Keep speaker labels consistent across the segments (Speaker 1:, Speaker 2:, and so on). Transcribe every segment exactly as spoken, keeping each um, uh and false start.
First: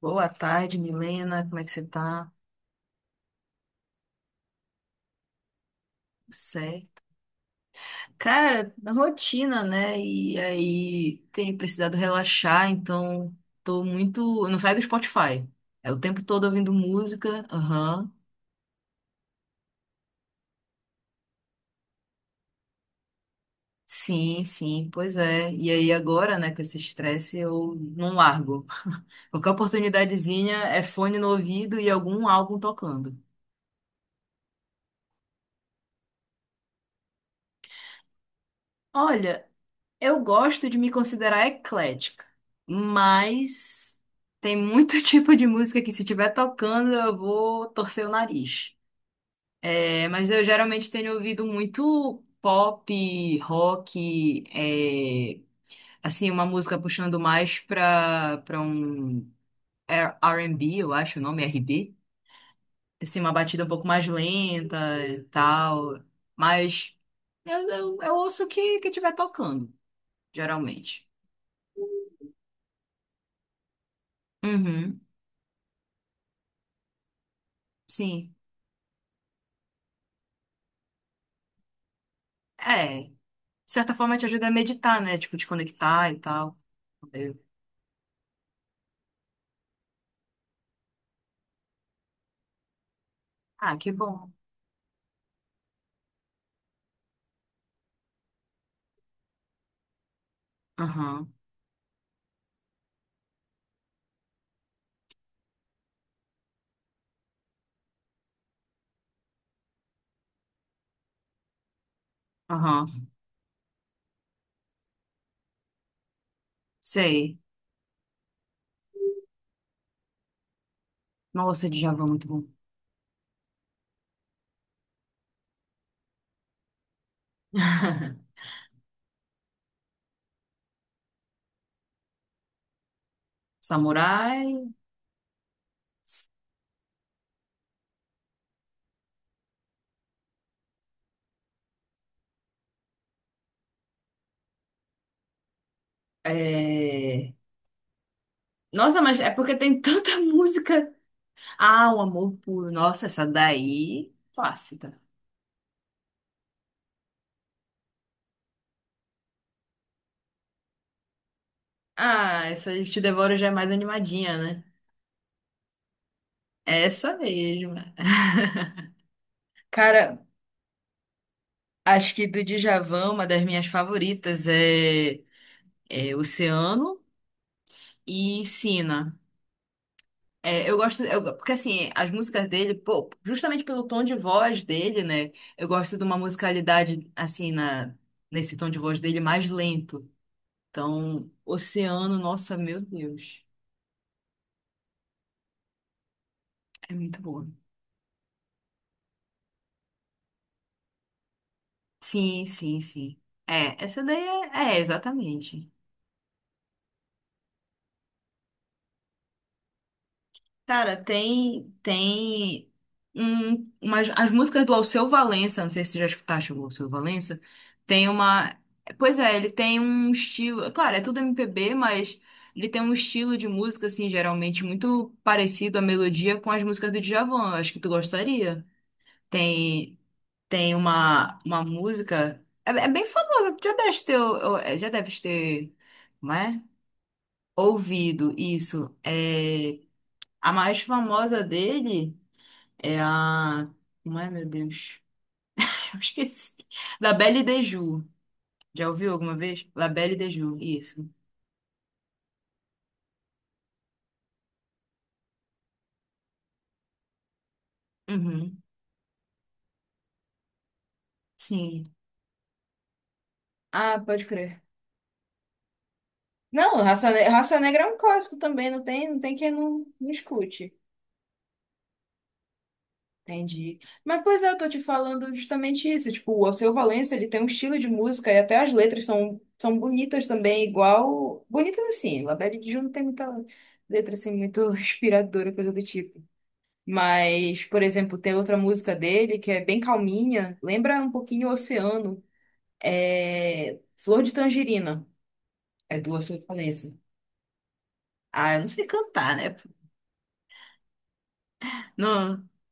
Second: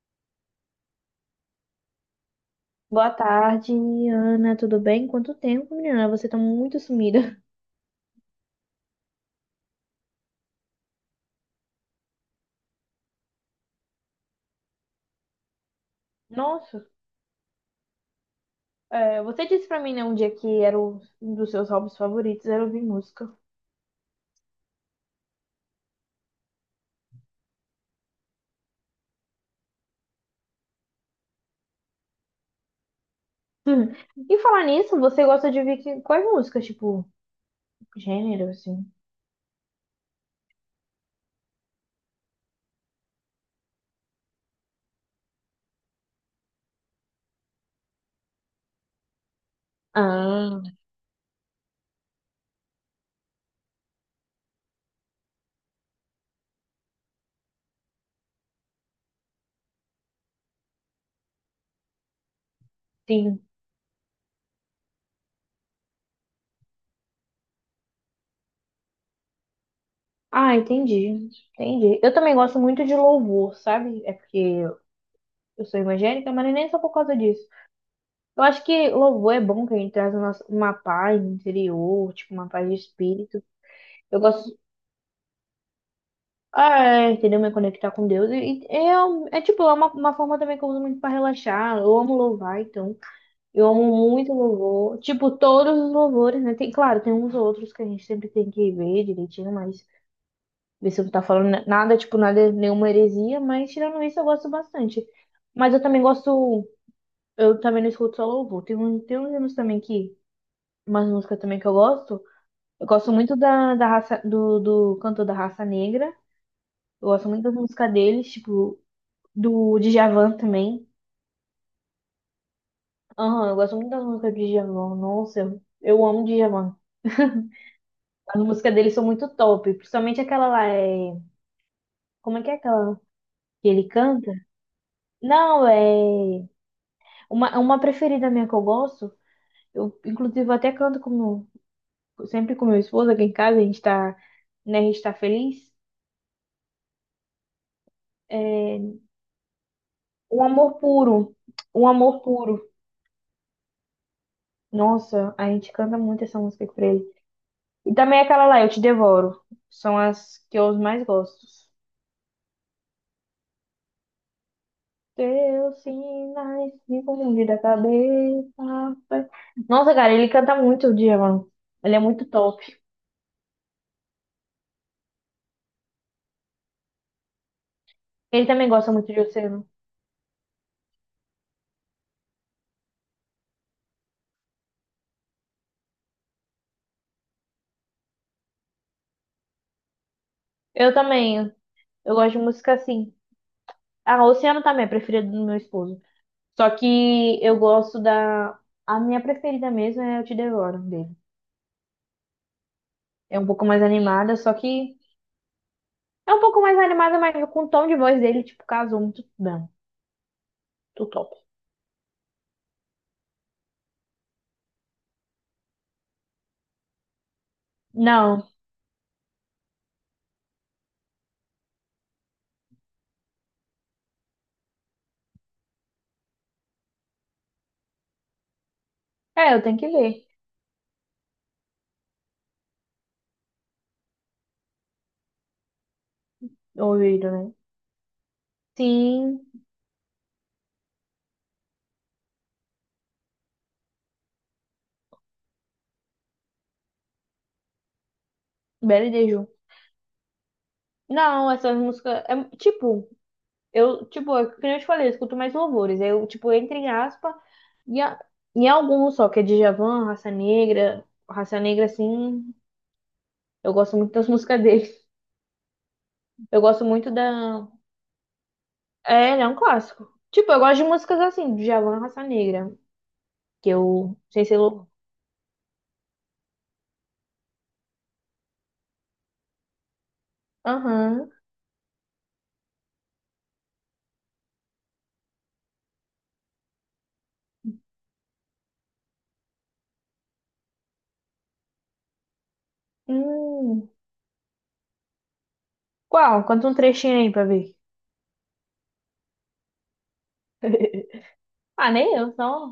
Speaker 1: Boa tarde, Milena. Como é que você tá?
Speaker 2: Boa tarde, Ana. Tudo bem? Quanto tempo, menina? Você
Speaker 1: Tudo
Speaker 2: tá muito
Speaker 1: certo.
Speaker 2: sumida.
Speaker 1: Cara, na rotina, né? E aí tenho precisado relaxar, então tô muito. Eu não saio do Spotify. É o tempo todo ouvindo
Speaker 2: Nossa,
Speaker 1: música. Aham.
Speaker 2: é, você disse pra mim, né, um dia que era o- um dos seus hobbies favoritos, era ouvir música.
Speaker 1: Sim, sim, pois é. E aí agora, né, com esse estresse, eu não largo. Qualquer oportunidadezinha é fone no ouvido e algum álbum tocando.
Speaker 2: E falar nisso, você gosta de ouvir que- quais músicas? Tipo, gênero, assim?
Speaker 1: Olha, eu gosto de me considerar eclética, mas tem muito tipo de música que se estiver tocando eu vou torcer o nariz. É, mas eu
Speaker 2: Ah,
Speaker 1: geralmente tenho ouvido muito pop, rock, é, assim, uma música puxando mais pra, pra um R B, eu acho o nome, R B. Assim, uma
Speaker 2: sim.
Speaker 1: batida um pouco mais lenta e tal. Mas eu, eu, eu ouço o que, que estiver tocando,
Speaker 2: Ah,
Speaker 1: geralmente.
Speaker 2: entendi. Entendi. Eu também gosto muito de louvor, sabe? É porque
Speaker 1: Uhum,
Speaker 2: eu sou evangélica, mas nem só por causa disso.
Speaker 1: sim.
Speaker 2: Eu acho que louvor é bom que a gente traz uma, uma paz interior, tipo, uma paz de
Speaker 1: É, de
Speaker 2: espírito.
Speaker 1: certa forma
Speaker 2: Eu
Speaker 1: te ajuda a
Speaker 2: gosto.
Speaker 1: meditar, né? Tipo, te conectar e tal.
Speaker 2: Ah, é, entendeu?
Speaker 1: Eu-
Speaker 2: Me conectar com Deus. E, e é, um- é tipo, é uma, uma forma também que eu uso muito pra relaxar. Eu amo louvar, então. Eu
Speaker 1: ah,
Speaker 2: amo
Speaker 1: que bom.
Speaker 2: muito louvor. Tipo, todos os louvores, né? Tem, claro, tem uns outros que a gente sempre tem que ver direitinho, mas ver se eu não tá
Speaker 1: Aham,
Speaker 2: falando na- nada, tipo, nada, nenhuma heresia, mas tirando isso, eu gosto bastante. Mas eu também gosto. Eu também não escuto só louvor. Tem, um, tem uns anos também que. Umas músicas também que eu gosto. Eu
Speaker 1: aham.
Speaker 2: gosto muito da, da raça, do, do cantor da raça negra. Eu gosto
Speaker 1: Sei.
Speaker 2: muito das músicas deles, tipo. Do Djavan também.
Speaker 1: Nossa, Djavan, muito bom.
Speaker 2: Aham, eu gosto muito das músicas do Djavan. Nossa, eu, eu amo Djavan. As músicas dele são muito top, principalmente aquela lá, é... Como é que é aquela que ele canta?
Speaker 1: Samurai.
Speaker 2: Não, é... Uma, uma preferida minha que eu gosto, eu inclusive eu até canto com meu- sempre com meu esposo aqui em casa, a gente tá, né, a gente tá feliz.
Speaker 1: É...
Speaker 2: É...
Speaker 1: Nossa, mas é porque tem tanta
Speaker 2: Um Amor
Speaker 1: música.
Speaker 2: Puro, Um
Speaker 1: Ah, o
Speaker 2: Amor
Speaker 1: amor
Speaker 2: Puro.
Speaker 1: puro. Nossa, essa daí. Clássica.
Speaker 2: Nossa, a gente canta muito essa música pra ele. E também é aquela lá, Eu Te Devoro. São as que eu mais gosto.
Speaker 1: Ah, essa Eu Te Devoro já é mais animadinha, né?
Speaker 2: Teus sinais me
Speaker 1: Essa
Speaker 2: confundem da
Speaker 1: mesmo.
Speaker 2: cabeça. Nossa, cara,
Speaker 1: Cara,
Speaker 2: ele canta muito o Djavan. Ele é
Speaker 1: acho
Speaker 2: muito
Speaker 1: que do
Speaker 2: top.
Speaker 1: Djavan, uma das minhas favoritas é, é Oceano. E
Speaker 2: Ele também gosta muito
Speaker 1: ensina.
Speaker 2: de Oceano.
Speaker 1: É, eu gosto, eu- porque assim, as músicas dele, pô, justamente pelo tom de voz dele, né? Eu gosto de uma musicalidade, assim, na, nesse tom de voz dele mais lento.
Speaker 2: Eu
Speaker 1: Então,
Speaker 2: também. Eu
Speaker 1: Oceano,
Speaker 2: gosto de
Speaker 1: nossa,
Speaker 2: música
Speaker 1: meu
Speaker 2: assim.
Speaker 1: Deus.
Speaker 2: Ah, Oceano também é preferida do meu esposo. Só
Speaker 1: É muito
Speaker 2: que
Speaker 1: boa.
Speaker 2: eu gosto da. A minha preferida mesmo é Eu Te Devoro, dele.
Speaker 1: Sim, sim, sim.
Speaker 2: É um pouco
Speaker 1: É,
Speaker 2: mais
Speaker 1: essa daí
Speaker 2: animada, só
Speaker 1: é, é,
Speaker 2: que.
Speaker 1: exatamente.
Speaker 2: É um pouco mais animada, mas com o tom de voz dele, tipo, casou muito bem.
Speaker 1: Cara,
Speaker 2: Muito top.
Speaker 1: tem, tem um, umas, as músicas do Alceu Valença, não sei se você já escutaste o Alceu Valença, tem
Speaker 2: Não.
Speaker 1: uma, pois é, ele tem um estilo, claro, é tudo M P B, mas ele tem um estilo de música, assim, geralmente muito parecido a melodia com as músicas do Djavan, eu acho que tu gostaria.
Speaker 2: É, eu tenho que
Speaker 1: Tem,
Speaker 2: ler.
Speaker 1: tem uma, uma música, é, é bem famosa, já deve ter, ou- é, já deve ter, não é?
Speaker 2: Ouvido, né?
Speaker 1: Ouvido, isso,
Speaker 2: Sim.
Speaker 1: é... A mais famosa dele. É a. Como é, meu Deus? Eu esqueci. La Belle de Jour. Já
Speaker 2: Belo
Speaker 1: ouviu
Speaker 2: e
Speaker 1: alguma vez? La Belle de Jour, isso.
Speaker 2: não, essas músicas. É, tipo, eu, tipo, é que nem eu te falei, eu escuto mais louvores. Eu, tipo, entre em aspa e a-
Speaker 1: Uhum.
Speaker 2: em alguns só, que é Djavan, Raça Negra. Raça Negra,
Speaker 1: Sim.
Speaker 2: assim, eu gosto
Speaker 1: Ah,
Speaker 2: muito
Speaker 1: pode
Speaker 2: das
Speaker 1: crer.
Speaker 2: músicas dele. Eu
Speaker 1: Não,
Speaker 2: gosto
Speaker 1: Raça,
Speaker 2: muito
Speaker 1: Ne- Raça
Speaker 2: da.
Speaker 1: Negra é um clássico também, não tem, não
Speaker 2: É,
Speaker 1: tem
Speaker 2: ele é
Speaker 1: quem
Speaker 2: um
Speaker 1: não,
Speaker 2: clássico.
Speaker 1: não
Speaker 2: Tipo, eu
Speaker 1: escute.
Speaker 2: gosto de músicas assim, Djavan, Raça Negra. Que
Speaker 1: Entendi.
Speaker 2: eu.
Speaker 1: Mas, pois
Speaker 2: Sem
Speaker 1: é,
Speaker 2: ser
Speaker 1: eu tô te
Speaker 2: louvor.
Speaker 1: falando justamente isso. Tipo, o Alceu Valença, ele tem um estilo de música e até as letras são, são bonitas também,
Speaker 2: Aham.
Speaker 1: igual... Bonitas assim, La Belle de Jour não tem muita letra assim, muito inspiradora, coisa do tipo. Mas, por exemplo, tem outra música dele que é bem calminha, lembra um pouquinho o Oceano. É
Speaker 2: Hum.
Speaker 1: Flor de Tangerina, é do Alceu
Speaker 2: Qual? Conta um
Speaker 1: Valença.
Speaker 2: trechinho aí pra ver.
Speaker 1: Ah, eu não sei cantar, né?
Speaker 2: Ah, nem eu,
Speaker 1: Não.
Speaker 2: só.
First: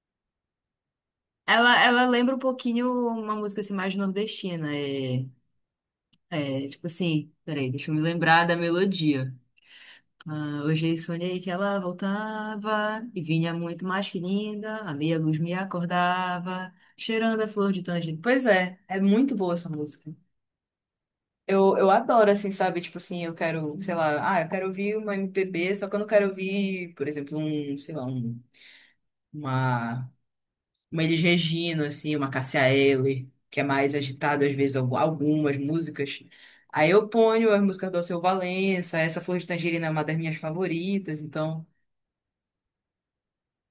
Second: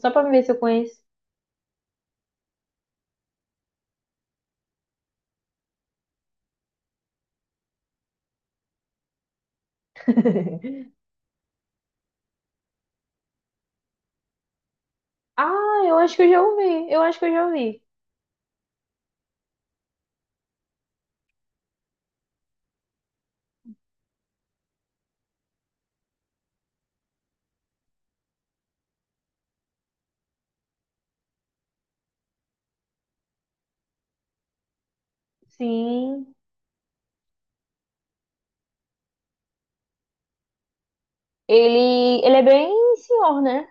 Speaker 2: Só pra ver se eu conheço.
Speaker 1: Ela, ela lembra um pouquinho uma música assim, mais nordestina. É, é, tipo assim, peraí, deixa eu me lembrar da melodia. Ah, hoje sonhei que ela voltava e vinha muito mais que linda. A meia luz me
Speaker 2: Ah, eu acho que eu já
Speaker 1: acordava,
Speaker 2: ouvi. Eu acho que eu
Speaker 1: cheirando
Speaker 2: já
Speaker 1: a flor
Speaker 2: ouvi.
Speaker 1: de tangerina. Pois é, é muito boa essa música. Eu, eu adoro, assim, sabe? Tipo assim, eu quero, sei lá, ah, eu quero ouvir uma M P B, só que eu não quero ouvir, por exemplo, um, sei lá, um, uma, uma Elis Regina, assim, uma Cássia Eller, que é mais agitado, às vezes, algu- algumas músicas.
Speaker 2: Sim,
Speaker 1: Aí eu ponho as músicas do Alceu Valença, essa Flor de Tangerina é uma das minhas favoritas, então.
Speaker 2: ele, ele é bem senhor, né?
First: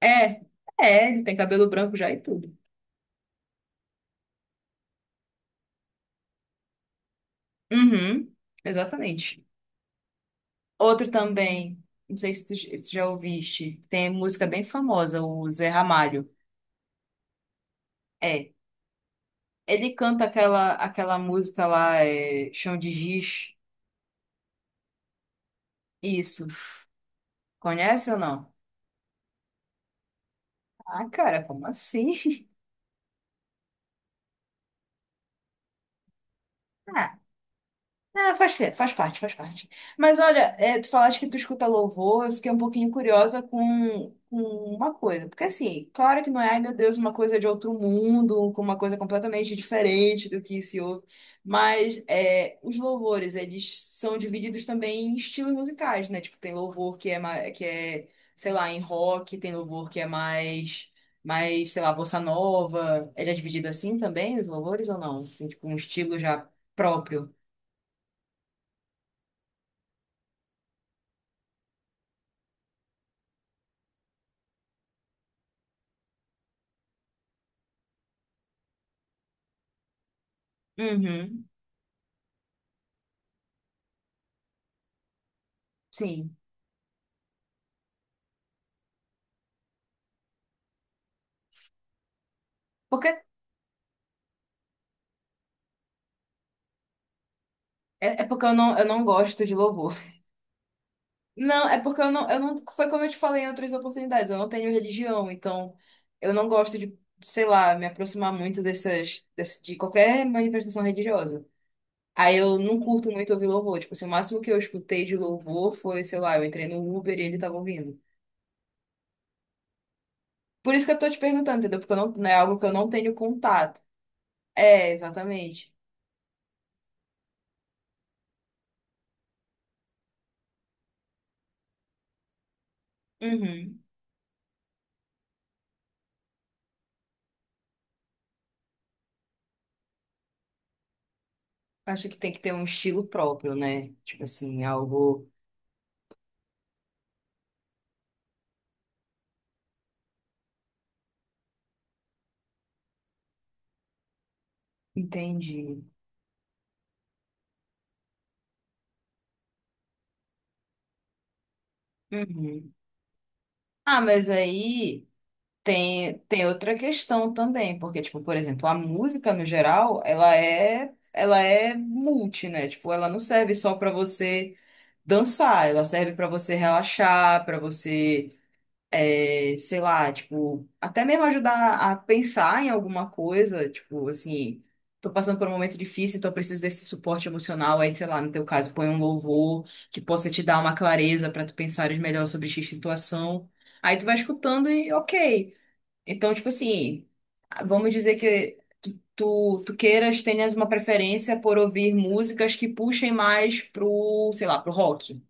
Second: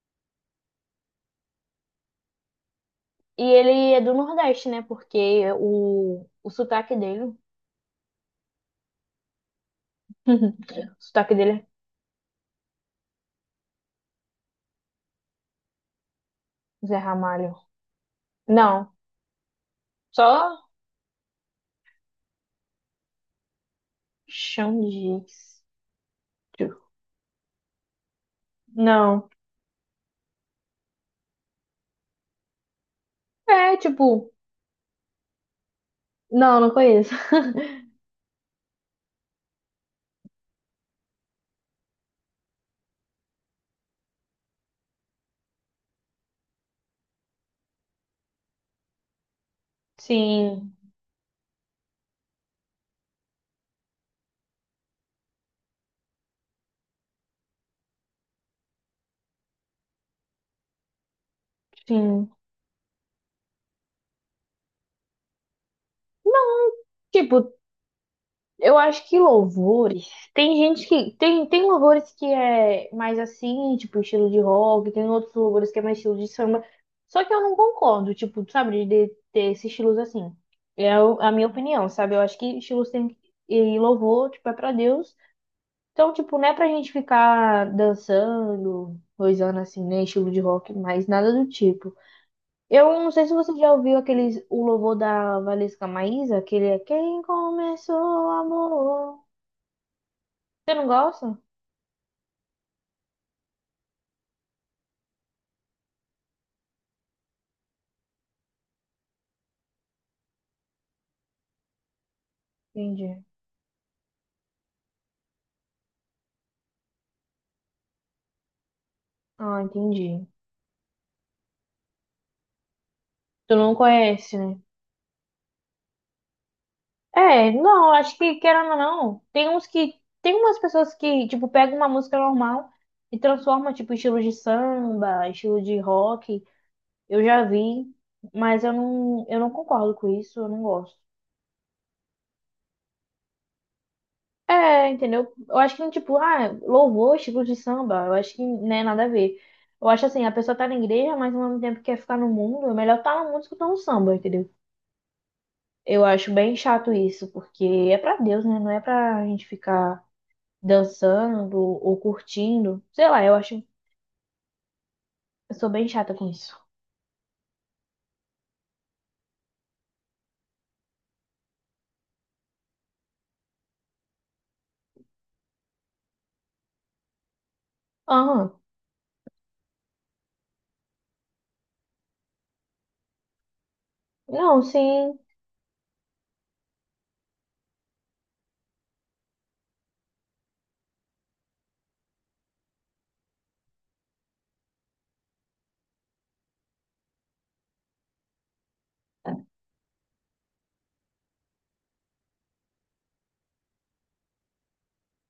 Speaker 1: É, é, ele tem cabelo branco já e tudo.
Speaker 2: E ele é do Nordeste, né? Porque o, o sotaque dele.
Speaker 1: Uhum, exatamente.
Speaker 2: O
Speaker 1: Outro
Speaker 2: sotaque dele
Speaker 1: também, não sei se tu, se tu já ouviste, tem música bem famosa, o Zé Ramalho.
Speaker 2: é Zé Ramalho.
Speaker 1: É,
Speaker 2: Não.
Speaker 1: ele canta
Speaker 2: Só
Speaker 1: aquela, aquela música lá, é, Chão de Giz.
Speaker 2: chão de jeito.
Speaker 1: Isso. Conhece ou não?
Speaker 2: Não.
Speaker 1: Ah, cara, como assim?
Speaker 2: É, tipo, não, não conheço.
Speaker 1: Ah, ah, faz, ser- faz parte, faz parte. Mas olha, é, tu falaste que tu escuta louvor, eu fiquei um pouquinho curiosa com, com uma coisa. Porque assim, claro que não é, ai meu Deus, uma coisa de outro mundo, com uma coisa completamente diferente do que
Speaker 2: Sim,
Speaker 1: se ouve. Mas é, os louvores, eles são divididos também em estilos musicais, né? Tipo, tem louvor que é, ma- que é, sei lá, em rock, tem louvor que é mais, mais, sei lá, bossa
Speaker 2: sim.
Speaker 1: nova. Ele é dividido assim também, os louvores, ou não? Tem tipo um estilo já próprio.
Speaker 2: Tipo, eu acho que louvores. Tem gente que. Tem, tem louvores que é mais assim, tipo, estilo de rock, tem outros louvores que é mais estilo de samba. Só que eu não concordo, tipo, sabe, de, de ter esses estilos assim. É o- a
Speaker 1: Uhum,
Speaker 2: minha opinião, sabe? Eu acho que estilos tem que. E louvor, tipo, é pra Deus. Então,
Speaker 1: sim.
Speaker 2: tipo, não é pra gente ficar dançando, coisando assim, né? Estilo de rock, mas nada do tipo. Eu não
Speaker 1: Porque
Speaker 2: sei se você já ouviu aqueles, o louvor da Valesca Maísa, aquele é Quem começou
Speaker 1: é, é
Speaker 2: o
Speaker 1: porque eu não, eu não
Speaker 2: amor.
Speaker 1: gosto de louvor.
Speaker 2: Você não gosta?
Speaker 1: Não, é porque eu não, eu não. Foi como eu te falei em outras oportunidades, eu não tenho religião, então eu não gosto de, sei lá, me aproximar muito dessas, desse- de qualquer manifestação religiosa. Aí eu não curto
Speaker 2: Entendi.
Speaker 1: muito ouvir louvor. Tipo, assim, o máximo que eu escutei de louvor foi, sei lá, eu entrei no Uber e ele tava ouvindo.
Speaker 2: Ah, entendi.
Speaker 1: Por isso que eu tô te perguntando, entendeu? Porque eu não, não é algo que eu não tenho
Speaker 2: Tu não
Speaker 1: contato.
Speaker 2: conhece, né?
Speaker 1: É, exatamente.
Speaker 2: É, não, eu acho que, querendo ou não, tem uns que. Tem umas pessoas que, tipo, pegam uma música normal e transforma,
Speaker 1: Uhum.
Speaker 2: tipo, estilo de samba, estilo de rock. Eu já vi, mas eu não, eu não concordo com isso, eu não gosto.
Speaker 1: Acho que tem que ter um estilo próprio, né? Tipo assim,
Speaker 2: É,
Speaker 1: algo.
Speaker 2: entendeu? Eu acho que, tipo, ah, louvor, estilo de samba, eu acho que não é nada a ver. Eu acho assim, a pessoa tá na igreja, mas ao mesmo tempo quer ficar no mundo, é melhor tá na música do tá samba, entendeu?
Speaker 1: Entendi.
Speaker 2: Eu acho bem chato isso, porque é pra Deus, né? Não é pra gente ficar dançando ou
Speaker 1: Uhum.
Speaker 2: curtindo. Sei lá, eu acho.
Speaker 1: Ah, mas aí
Speaker 2: Eu sou bem chata
Speaker 1: tem,
Speaker 2: com
Speaker 1: tem
Speaker 2: isso.
Speaker 1: outra questão também, porque, tipo, por exemplo, a música no geral, ela é, ela é multi, né? Tipo, ela não serve só pra você dançar, ela serve pra você relaxar, pra você
Speaker 2: Aham.
Speaker 1: é, sei lá, tipo, até mesmo ajudar a pensar em alguma coisa, tipo,
Speaker 2: Não,
Speaker 1: assim, tô
Speaker 2: sim.
Speaker 1: passando por um momento difícil, então eu preciso desse suporte emocional, aí, sei lá, no teu caso, põe um louvor que possa te dar uma clareza pra tu pensares melhor sobre X situação. Aí tu vai escutando e ok. Então, tipo assim, vamos dizer que tu, tu, tu queiras, tenhas uma preferência por ouvir músicas que puxem mais pro, sei lá, pro rock.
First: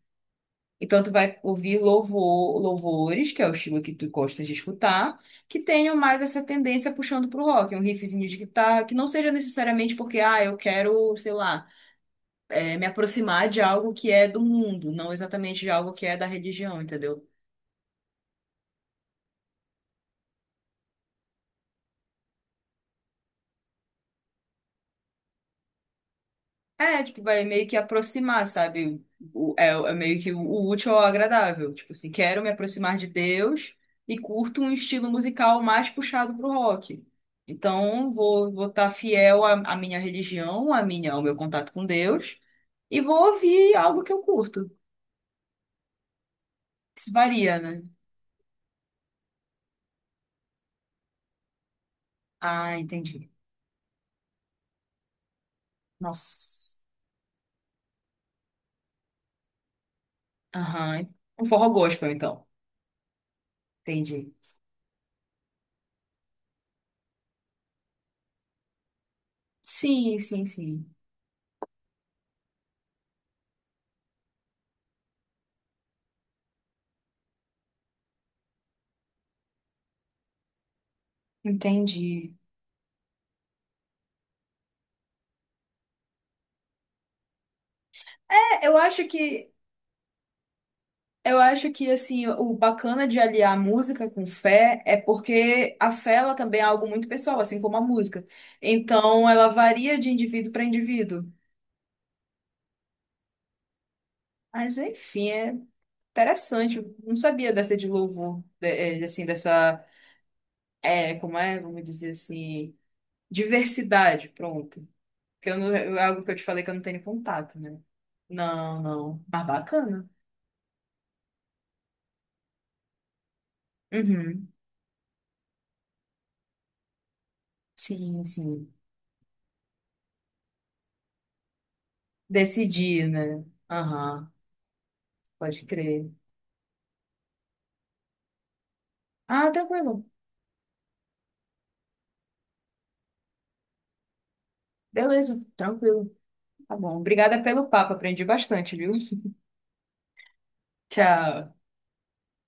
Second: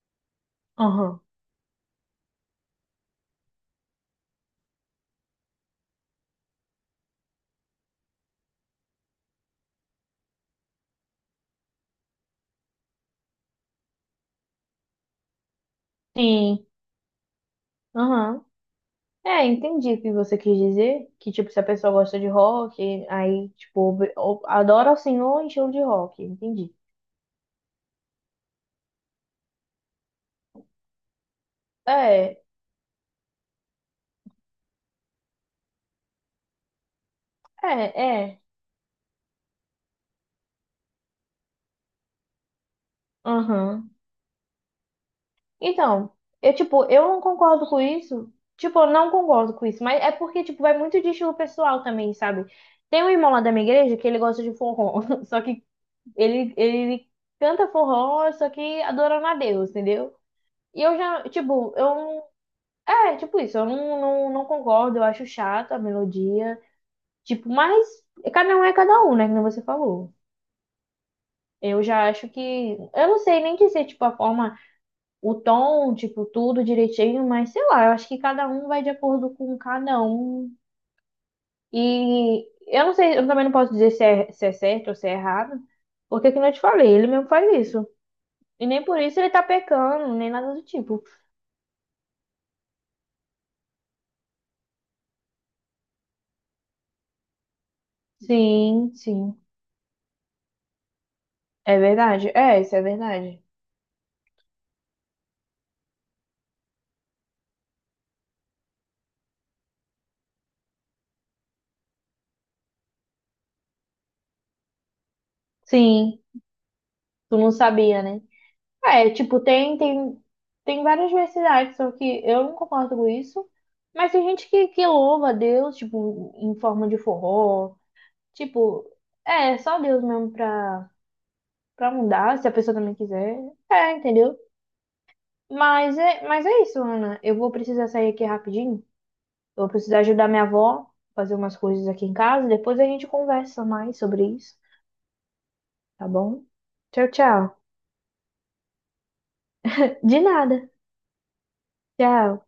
Speaker 1: Então, tu
Speaker 2: Aham.
Speaker 1: vai ouvir louvor, louvores, que é o estilo que tu gosta de escutar, que tenham mais essa tendência puxando pro rock, um riffzinho de guitarra, que não seja necessariamente porque, ah, eu quero, sei lá, eh, me aproximar de algo que é do mundo, não exatamente de algo que é da
Speaker 2: Sim.
Speaker 1: religião, entendeu?
Speaker 2: Aham. É, entendi o que você quis dizer. Que, tipo, se a pessoa gosta de rock, aí, tipo, ob- ob- adora assim, o senhor em estilo de rock. Entendi.
Speaker 1: É, tipo, vai meio que aproximar, sabe? O- é, é meio que o útil ao agradável. Tipo assim,
Speaker 2: É,
Speaker 1: quero me aproximar de Deus e curto um estilo musical mais puxado pro rock.
Speaker 2: é,
Speaker 1: Então,
Speaker 2: é.
Speaker 1: vou vou estar fiel à, à minha religião, à minha, ao meu contato com Deus e vou ouvir
Speaker 2: Aham.
Speaker 1: algo que eu curto.
Speaker 2: Então, eu, tipo, eu
Speaker 1: Isso
Speaker 2: não
Speaker 1: varia,
Speaker 2: concordo com
Speaker 1: né?
Speaker 2: isso. Tipo, eu não concordo com isso, mas é porque, tipo, vai muito de estilo pessoal também, sabe?
Speaker 1: Ah,
Speaker 2: Tem um
Speaker 1: entendi.
Speaker 2: irmão lá da minha igreja que ele gosta de forró, só que ele,
Speaker 1: Nossa.
Speaker 2: ele canta forró, só que adorando a Deus, entendeu? E eu
Speaker 1: Aham.
Speaker 2: já,
Speaker 1: Um forró
Speaker 2: tipo, eu
Speaker 1: gospel,
Speaker 2: não.
Speaker 1: então.
Speaker 2: É, tipo isso, eu não, não,
Speaker 1: Entendi.
Speaker 2: não concordo, eu acho chato a melodia. Tipo, mas cada um é cada um, né? Como você falou.
Speaker 1: Sim, sim, sim.
Speaker 2: Eu já acho que. Eu não sei nem dizer, tipo, a forma o tom, tipo, tudo direitinho, mas sei lá, eu acho que cada um vai de acordo com cada um.
Speaker 1: Entendi.
Speaker 2: E eu não sei, eu também não posso dizer se é, se é certo ou se é errado, porque que eu te falei, ele mesmo faz isso.
Speaker 1: É,
Speaker 2: E
Speaker 1: eu
Speaker 2: nem por
Speaker 1: acho
Speaker 2: isso ele tá
Speaker 1: que
Speaker 2: pecando, nem nada do tipo.
Speaker 1: eu acho que assim, o bacana de aliar música com fé é porque a fé ela também é algo muito pessoal, assim como a música.
Speaker 2: Sim,
Speaker 1: Então,
Speaker 2: sim.
Speaker 1: ela varia de indivíduo para indivíduo.
Speaker 2: É verdade. É, isso é verdade.
Speaker 1: Mas enfim, é interessante. Eu não sabia dessa de louvor, de- eh, assim, dessa, é, como é, vamos dizer assim, diversidade, pronto. Porque eu não, é
Speaker 2: Sim,
Speaker 1: algo que eu te falei que eu não tenho
Speaker 2: tu não
Speaker 1: contato, né?
Speaker 2: sabia, né?
Speaker 1: Não,
Speaker 2: É,
Speaker 1: não.
Speaker 2: tipo,
Speaker 1: Mas
Speaker 2: tem,
Speaker 1: bacana.
Speaker 2: tem, tem várias diversidades, só que eu não concordo com isso. Mas tem
Speaker 1: Uhum.
Speaker 2: gente que, que louva a Deus, tipo, em forma de forró.
Speaker 1: Sim, sim.
Speaker 2: Tipo, é é só Deus mesmo pra, pra mudar, se a pessoa também
Speaker 1: Decidir,
Speaker 2: quiser.
Speaker 1: né?
Speaker 2: É,
Speaker 1: Aham.
Speaker 2: entendeu?
Speaker 1: Pode
Speaker 2: Mas
Speaker 1: crer.
Speaker 2: é, mas é isso, Ana. Eu vou precisar sair aqui rapidinho.
Speaker 1: Ah,
Speaker 2: Eu vou precisar
Speaker 1: tranquilo.
Speaker 2: ajudar minha avó a fazer umas coisas aqui em casa. Depois a gente conversa mais sobre isso,
Speaker 1: Beleza,
Speaker 2: tá
Speaker 1: tranquilo.
Speaker 2: bom?
Speaker 1: Tá bom.
Speaker 2: Tchau,
Speaker 1: Obrigada
Speaker 2: tchau.
Speaker 1: pelo papo, aprendi bastante, viu?
Speaker 2: De nada.
Speaker 1: Tchau.
Speaker 2: Tchau.